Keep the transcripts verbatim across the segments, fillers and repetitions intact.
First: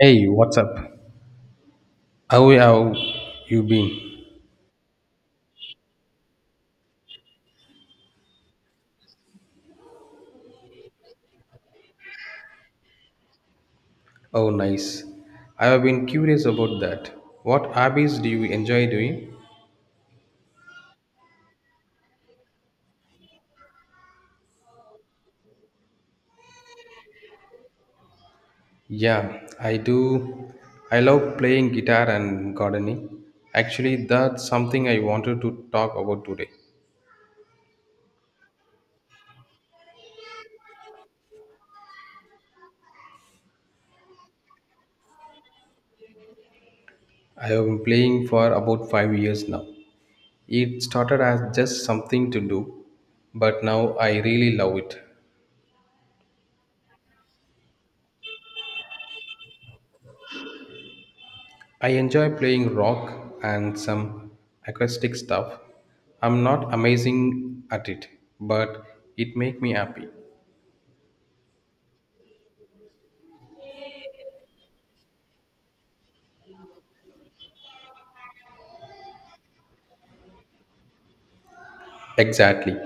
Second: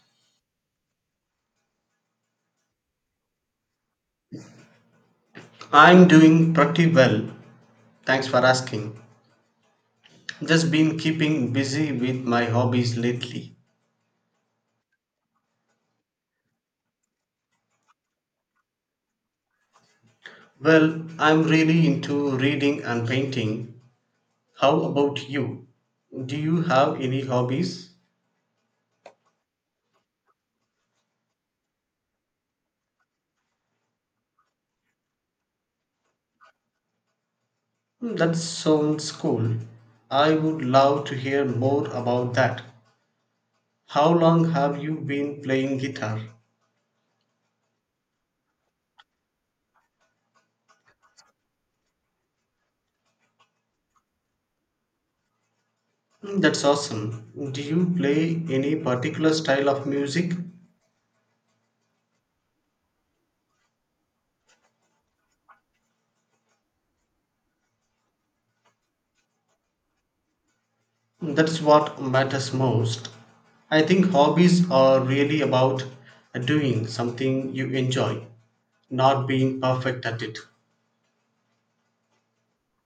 Hey, what's up? How have you been? I'm doing pretty well. Thanks for asking. Just been keeping busy with my hobbies lately. Oh, nice. I have been curious about that. What hobbies do you enjoy doing? Well, I'm really into reading and painting. How about you? Do you have any hobbies? Yeah, I do. I love playing guitar and gardening. Actually, that's something I wanted to talk about today. Hmm, That sounds cool. I would love to hear more about that. How long have you been playing guitar? I have been playing for about five years now. It started as just something to do, but now I really love it. Hmm, That's awesome. Do you play any particular style of music? I enjoy playing rock and some acoustic stuff. I'm not amazing at it, but it makes me happy. That's what matters most. I think hobbies are really about doing something you enjoy, not being perfect at it. Exactly.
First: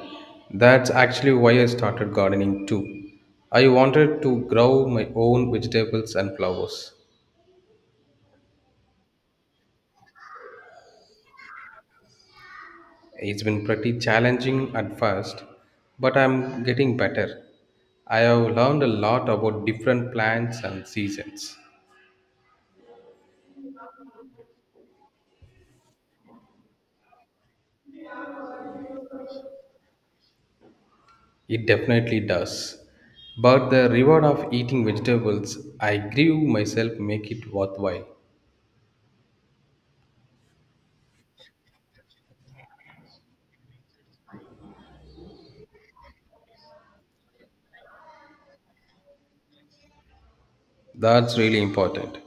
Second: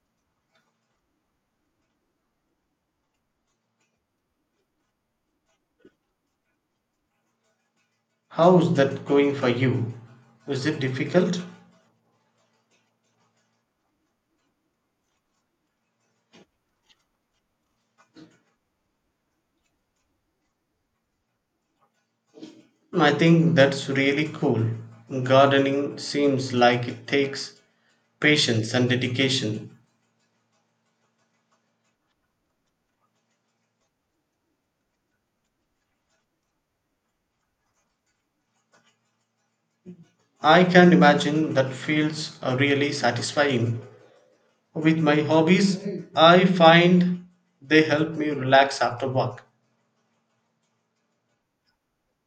That's actually why I started gardening too. I wanted to grow my own vegetables and flowers. How's that going for you? Is it difficult? It's been pretty challenging at first, but I'm getting better. I have learned a lot about different plants and seasons. I think that's really cool. Gardening seems like it takes patience and dedication. It definitely does. But the reward of eating vegetables I grew myself make it worthwhile. I can imagine that feels uh, really satisfying. With my hobbies, I find they help me relax after work. That's really important.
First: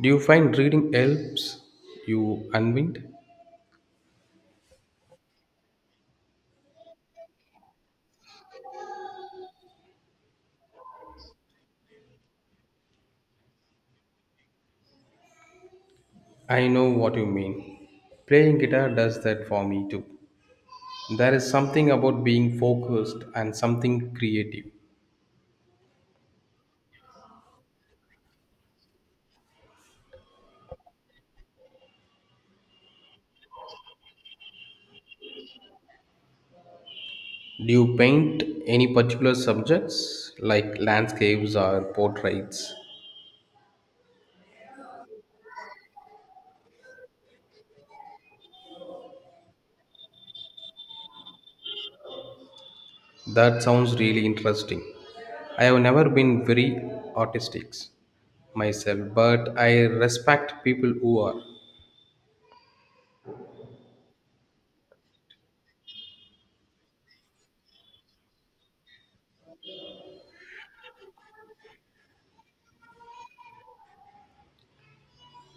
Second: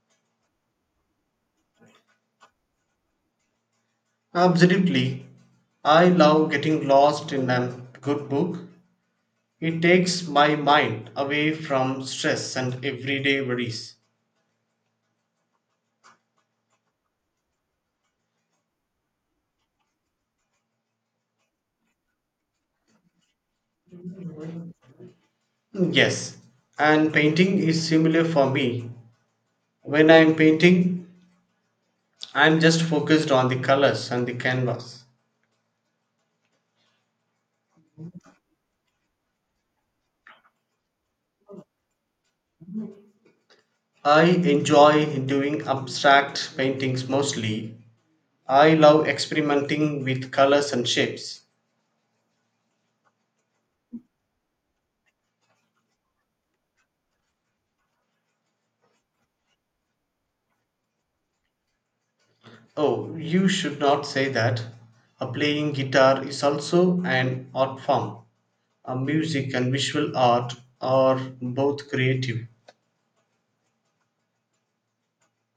Do you find reading helps you unwind? Absolutely. I love getting lost in a good book. It takes my mind away from stress and everyday worries. I know what you mean. Playing guitar does that for me too. There is something about being focused and something creative. Yes, and painting is similar for me. When I'm painting, I'm just focused on the colors and the canvas. Do you paint any particular subjects like landscapes or portraits? I enjoy doing abstract paintings mostly. I love experimenting with colors and shapes. That sounds really interesting. I have never been very artistic myself, but I respect people who are. Oh, you should not say that. A playing guitar is also an art form. A music and visual art are both creative.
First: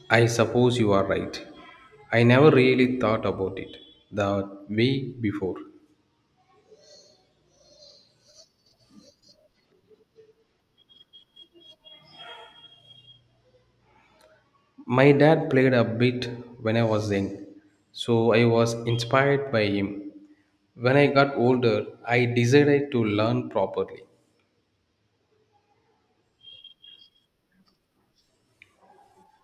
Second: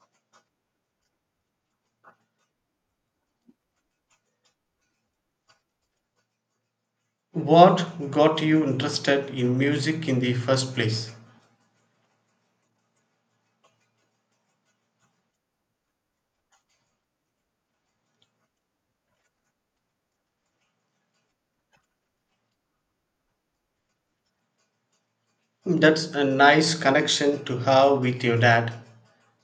I suppose you are right. I never really thought about it that way before. What got you interested in music in the first place? My dad played a bit when I was young, so I was inspired by him. When I got older, I decided to learn properly. That's a nice connection to have with your dad.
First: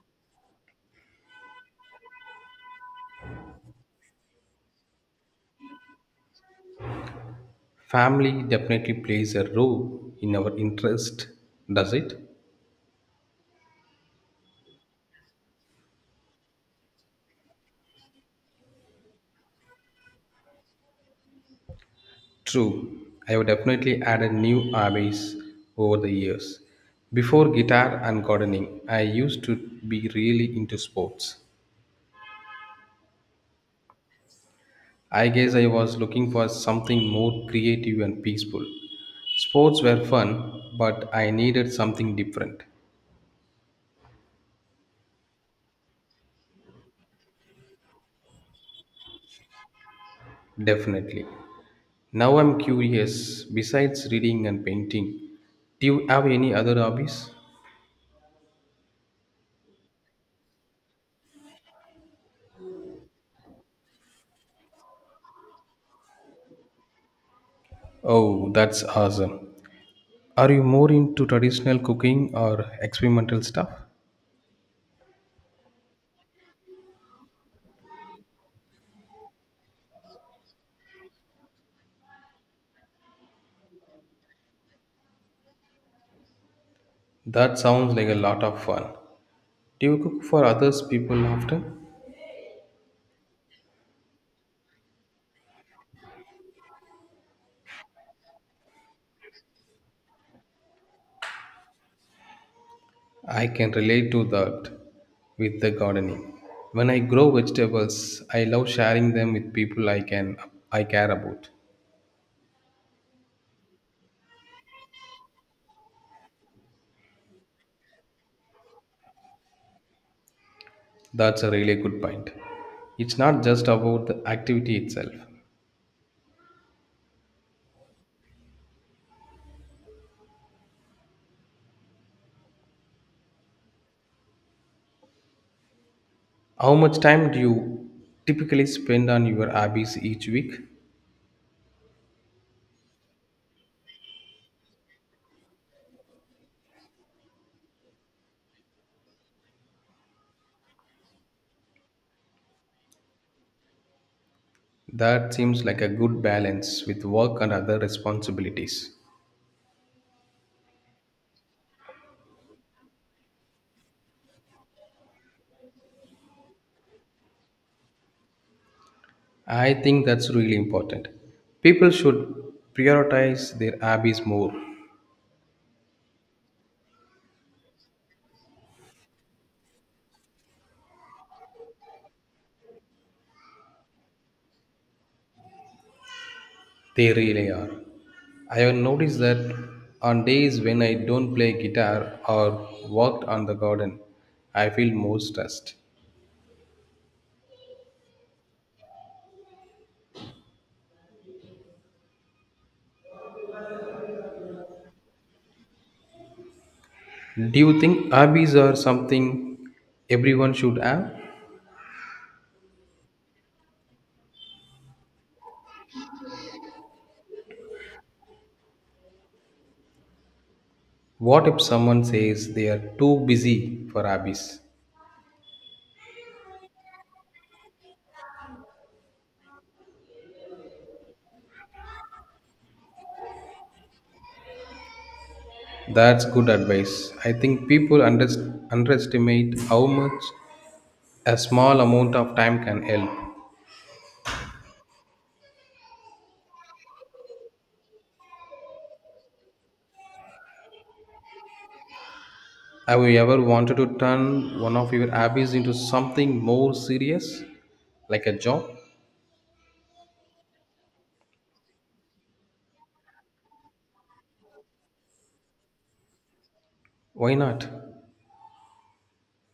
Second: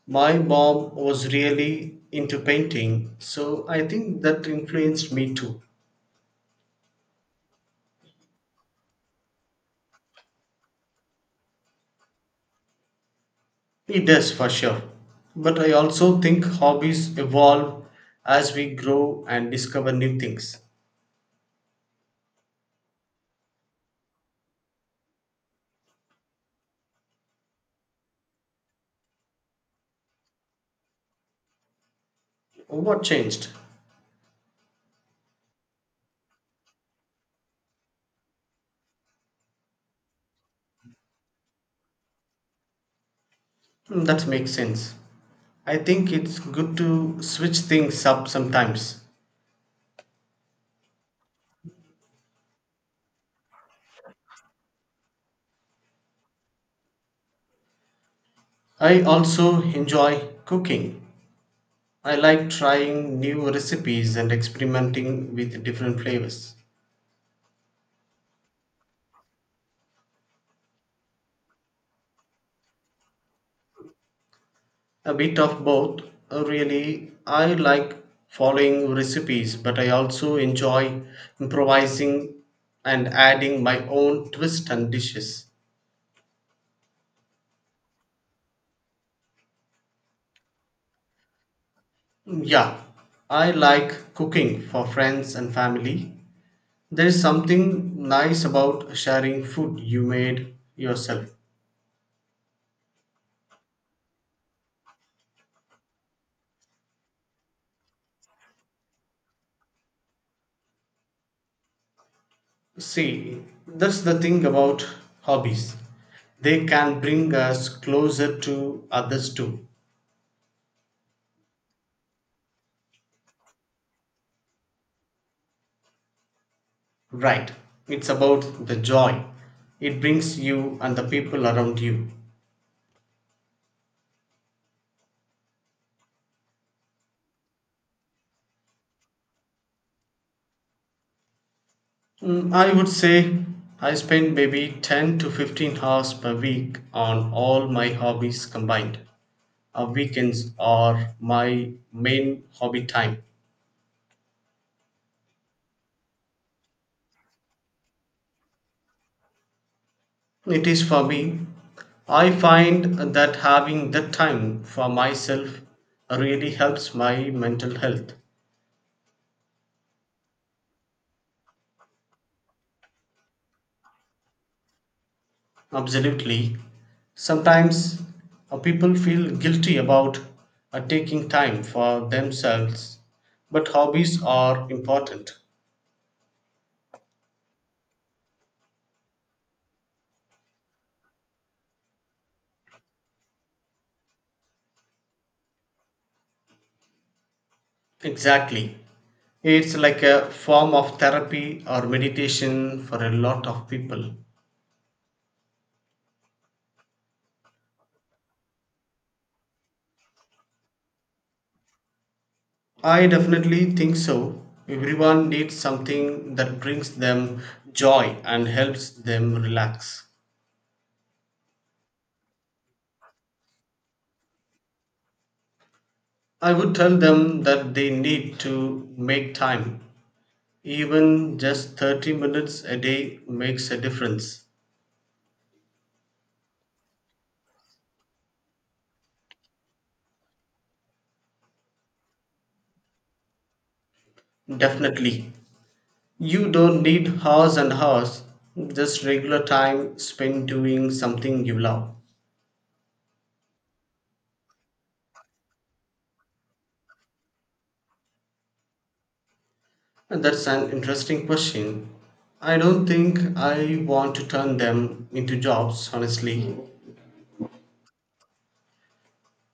My mom was really into painting, so I think that influenced me too. Family definitely plays a role in our interest, does it? It does for sure. But I also think hobbies evolve as we grow and discover new things. True, I have definitely added new hobbies over the years. Before guitar and gardening, I used to be really into sports. What changed? I guess I was looking for something more creative and peaceful. Sports were fun, but I needed something different, Hmm, That makes sense. I think it's good to switch things up sometimes. definitely. Now I'm curious, besides reading and painting, do you have any other hobbies? I also enjoy cooking. I like trying new recipes and experimenting with different flavors. Oh, that's awesome. Are you more into traditional cooking or experimental stuff? A bit of both. Uh, Really, I like following recipes, but I also enjoy improvising and adding my own twist and dishes. That sounds like a lot of fun. Do you cook for others people often? Mm, yeah, I like cooking for friends and family. There is something nice about sharing food you made yourself. I can relate to that with the gardening. When I grow vegetables, I love sharing them with people I can I care about. See, that's the thing about hobbies. They can bring us closer to others too. That's a really good point. It's not just about the activity itself. Right. It's about the joy it brings you and the people around you. How much time do you typically spend on your hobbies each week? Mm, I would say I spend maybe ten to fifteen hours per week on all my hobbies combined. Uh, weekends are my main hobby time. That seems like a good balance with work and other responsibilities. It is for me. I find that having that time for myself really helps my mental health. I think that's really important. People should prioritize their hobbies more. Absolutely. Sometimes uh, people feel guilty about uh, taking time for themselves, but hobbies are important. They really are. I have noticed that on days when I don't play guitar or worked on the garden, I feel more stressed. Exactly. It's like a form of therapy or meditation for a lot of people. Do you think hobbies are something everyone should have? I definitely think so. Everyone needs something that brings them joy and helps them relax. What if someone says they are too busy for hobbies? I would tell them that they need to make time. Even just thirty minutes a day makes a difference. That's good advice. I think people under- underestimate how much a small amount of time can help. Definitely. You don't need hours and hours, just regular time spent doing something you love. Have you ever wanted to turn one of your hobbies into something more serious, like a job? And that's an interesting question. I don't think I want to turn them into jobs, honestly. Why not?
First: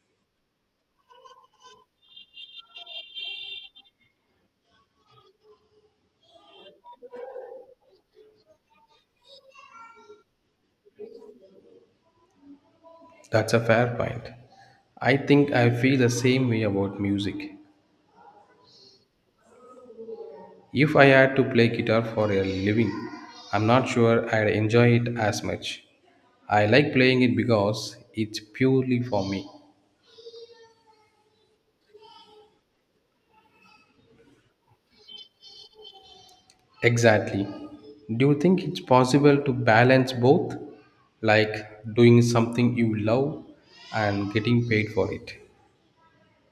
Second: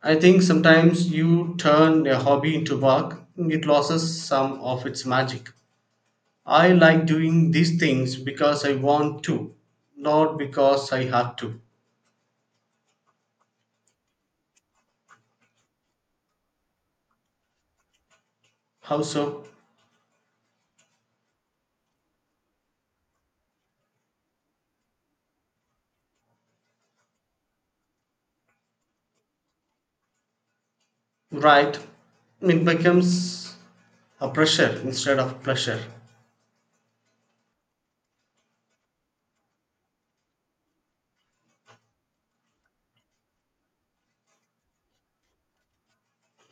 I think sometimes you turn a hobby into work, it loses some of its magic. I like doing these things because I want to, not because I have to. That's a fair point. I think I feel the same way about music. How so? If I had to play guitar for a living, I'm not sure I'd enjoy it as much. I like playing it because it's purely for me. Right. It becomes a pressure instead of pleasure. Exactly. Do you think it's possible to balance both? Like doing something you love and getting paid for it?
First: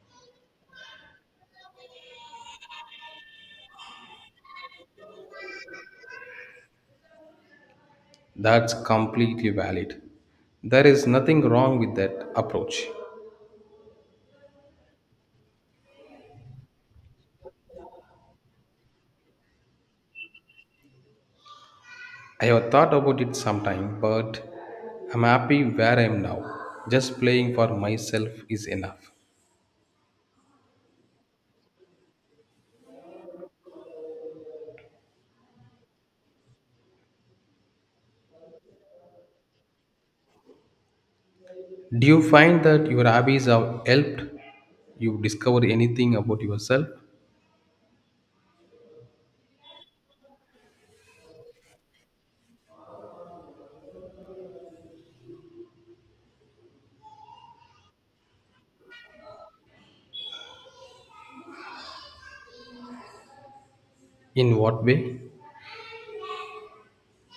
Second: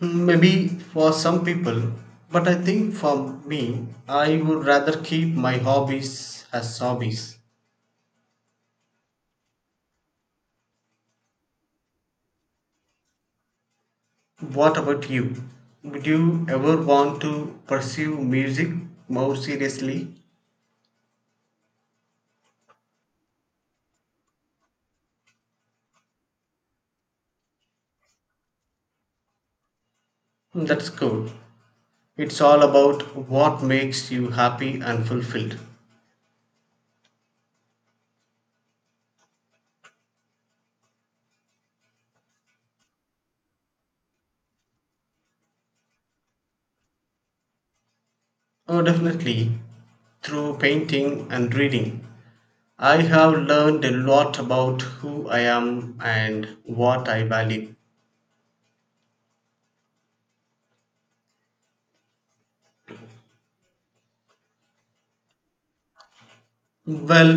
Maybe for some people, but I think for me, I would rather keep my hobbies as hobbies. That's completely valid. There is nothing wrong with that approach. What about you? Would you ever want to pursue music more seriously? I have thought about it sometime, but I'm happy where I am now. Just playing for myself is enough. That's cool. It's all about what makes you happy and fulfilled. Do you find that your hobbies have helped you discover anything about yourself? Oh, definitely through painting and reading. I have learned a lot about who I am and what I value. In what way? Well,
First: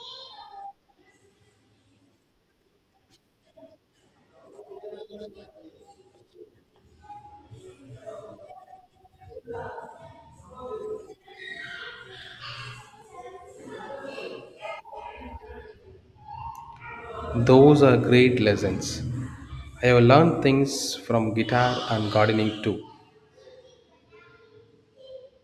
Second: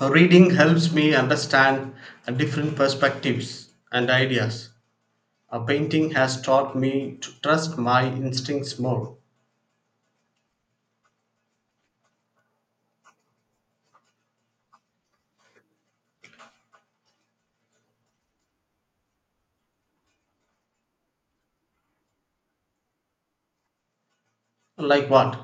reading helps me understand different perspectives and ideas. A painting has taught me to trust my instincts more. Those are great lessons. I have learned things from guitar and gardening too. Like what?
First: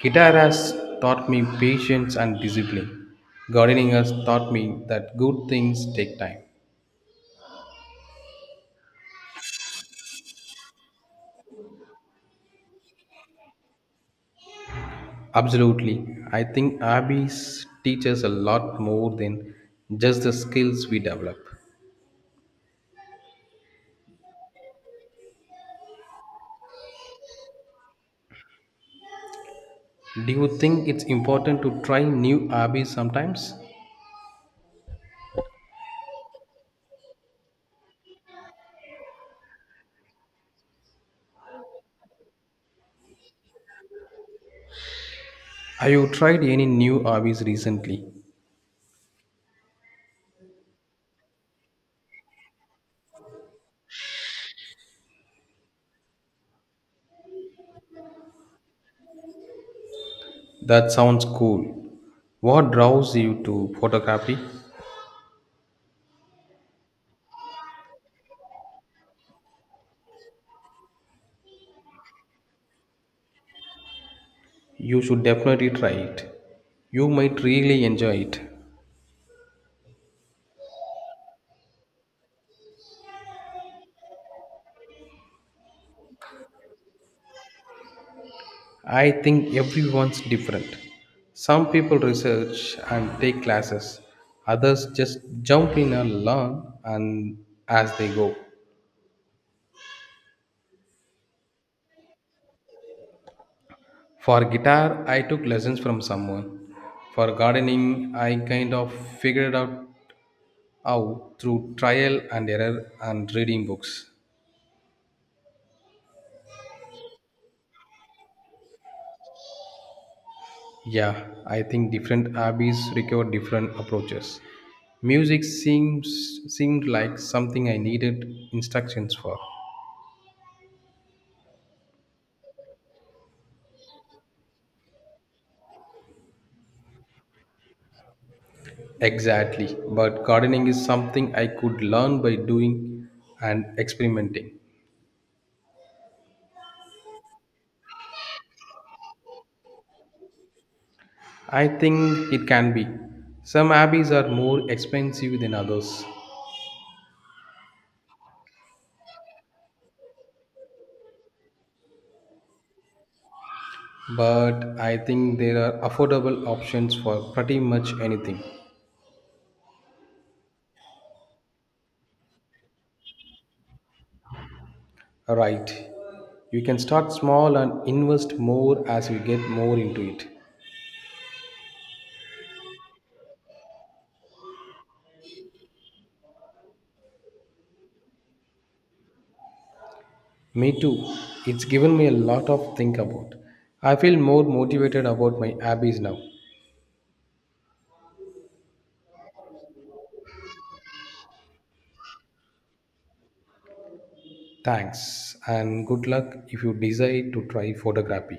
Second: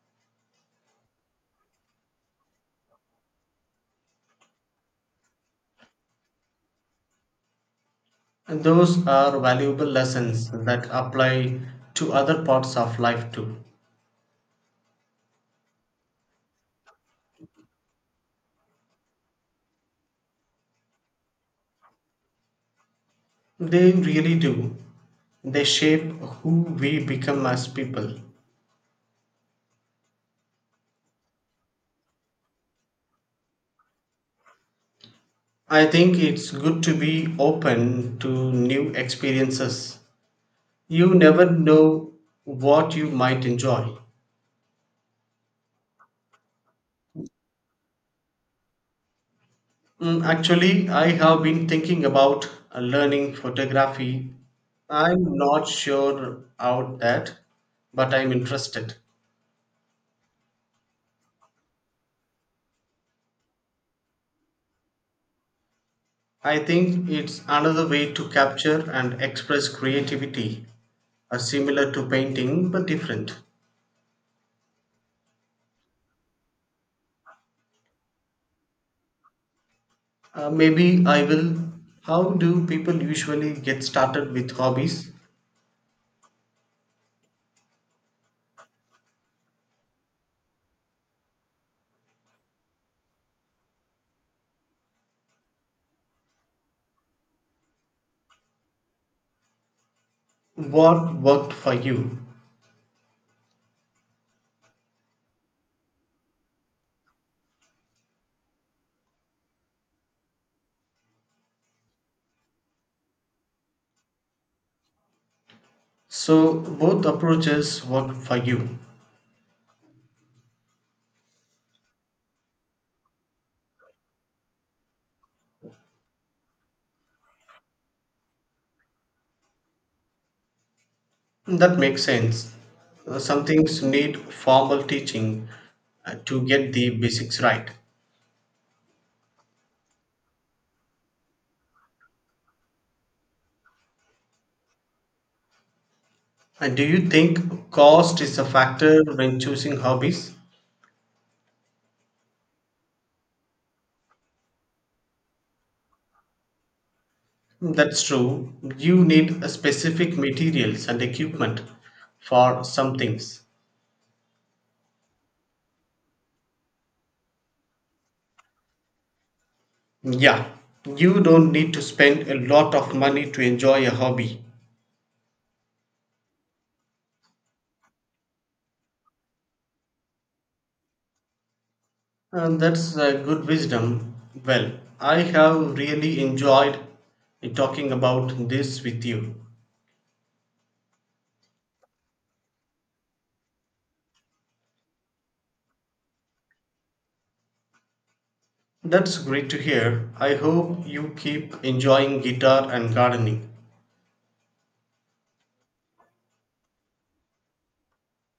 Guitar has taught me patience and discipline. Gardening has taught me that good things take time. Those are valuable lessons that apply to other parts of life too. Absolutely. I think hobbies teach us a lot more than just the skills we develop. They really do. They shape who we become as people. Do you think it's important to try new hobbies sometimes? I think it's good to be open to new experiences. You never know what you might enjoy. Have you tried any new hobbies recently? Mm, Actually, I have been thinking about uh, learning photography. I'm not sure about that, but I'm interested. That sounds cool. What draws you to photography? I think it's another way to capture and express creativity, uh, similar to painting but different. You should definitely try it. You might really enjoy it. Uh, maybe I will. How do people usually get started with hobbies? I think everyone's different. Some people research and take classes, others just jump in and learn and as they go. What worked for you? For guitar, I took lessons from someone. For gardening, I kind of figured out how through trial and error and reading books. So both approaches work for you. Yeah, I think different hobbies require different approaches. Music seems seemed like something I needed instructions for. That makes sense. Uh, Some things need formal teaching uh, to get the basics right. Exactly. But gardening is something I could learn by doing and experimenting. And do you think cost is a factor when choosing hobbies? I think it can be. Some hobbies are more expensive than others, That's true. You need a specific materials and equipment for some things. but I think there are affordable options for pretty much anything. Yeah, you don't need to spend a lot of money to enjoy a hobby. Right. You can start small and invest more as you get more into it. Uh, that's a good wisdom. Well, I have really enjoyed talking about this with you. Me too. It's given me a lot of think about. I feel more motivated about my hobbies now. That's great to hear. I hope you keep enjoying guitar and gardening. Thanks and good luck if you decide to try photography.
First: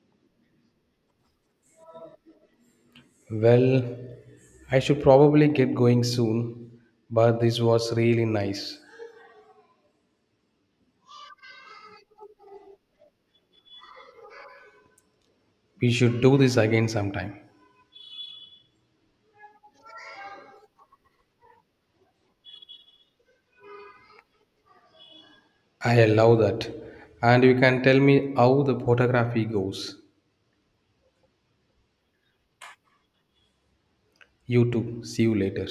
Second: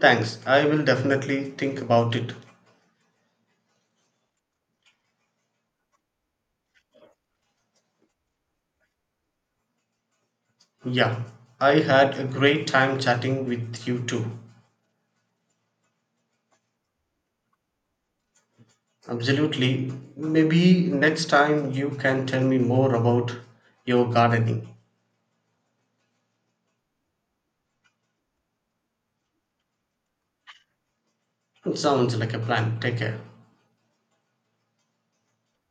Thanks. I will definitely think about it. Well, I should probably get going soon, but this was really nice. Yeah, I had a great time chatting with you too. We should do this again sometime. Absolutely. Maybe next time you can tell me more about your gardening. I allow that. And you can tell me how the photography goes. It sounds like a plan. Take care. You too. See you later.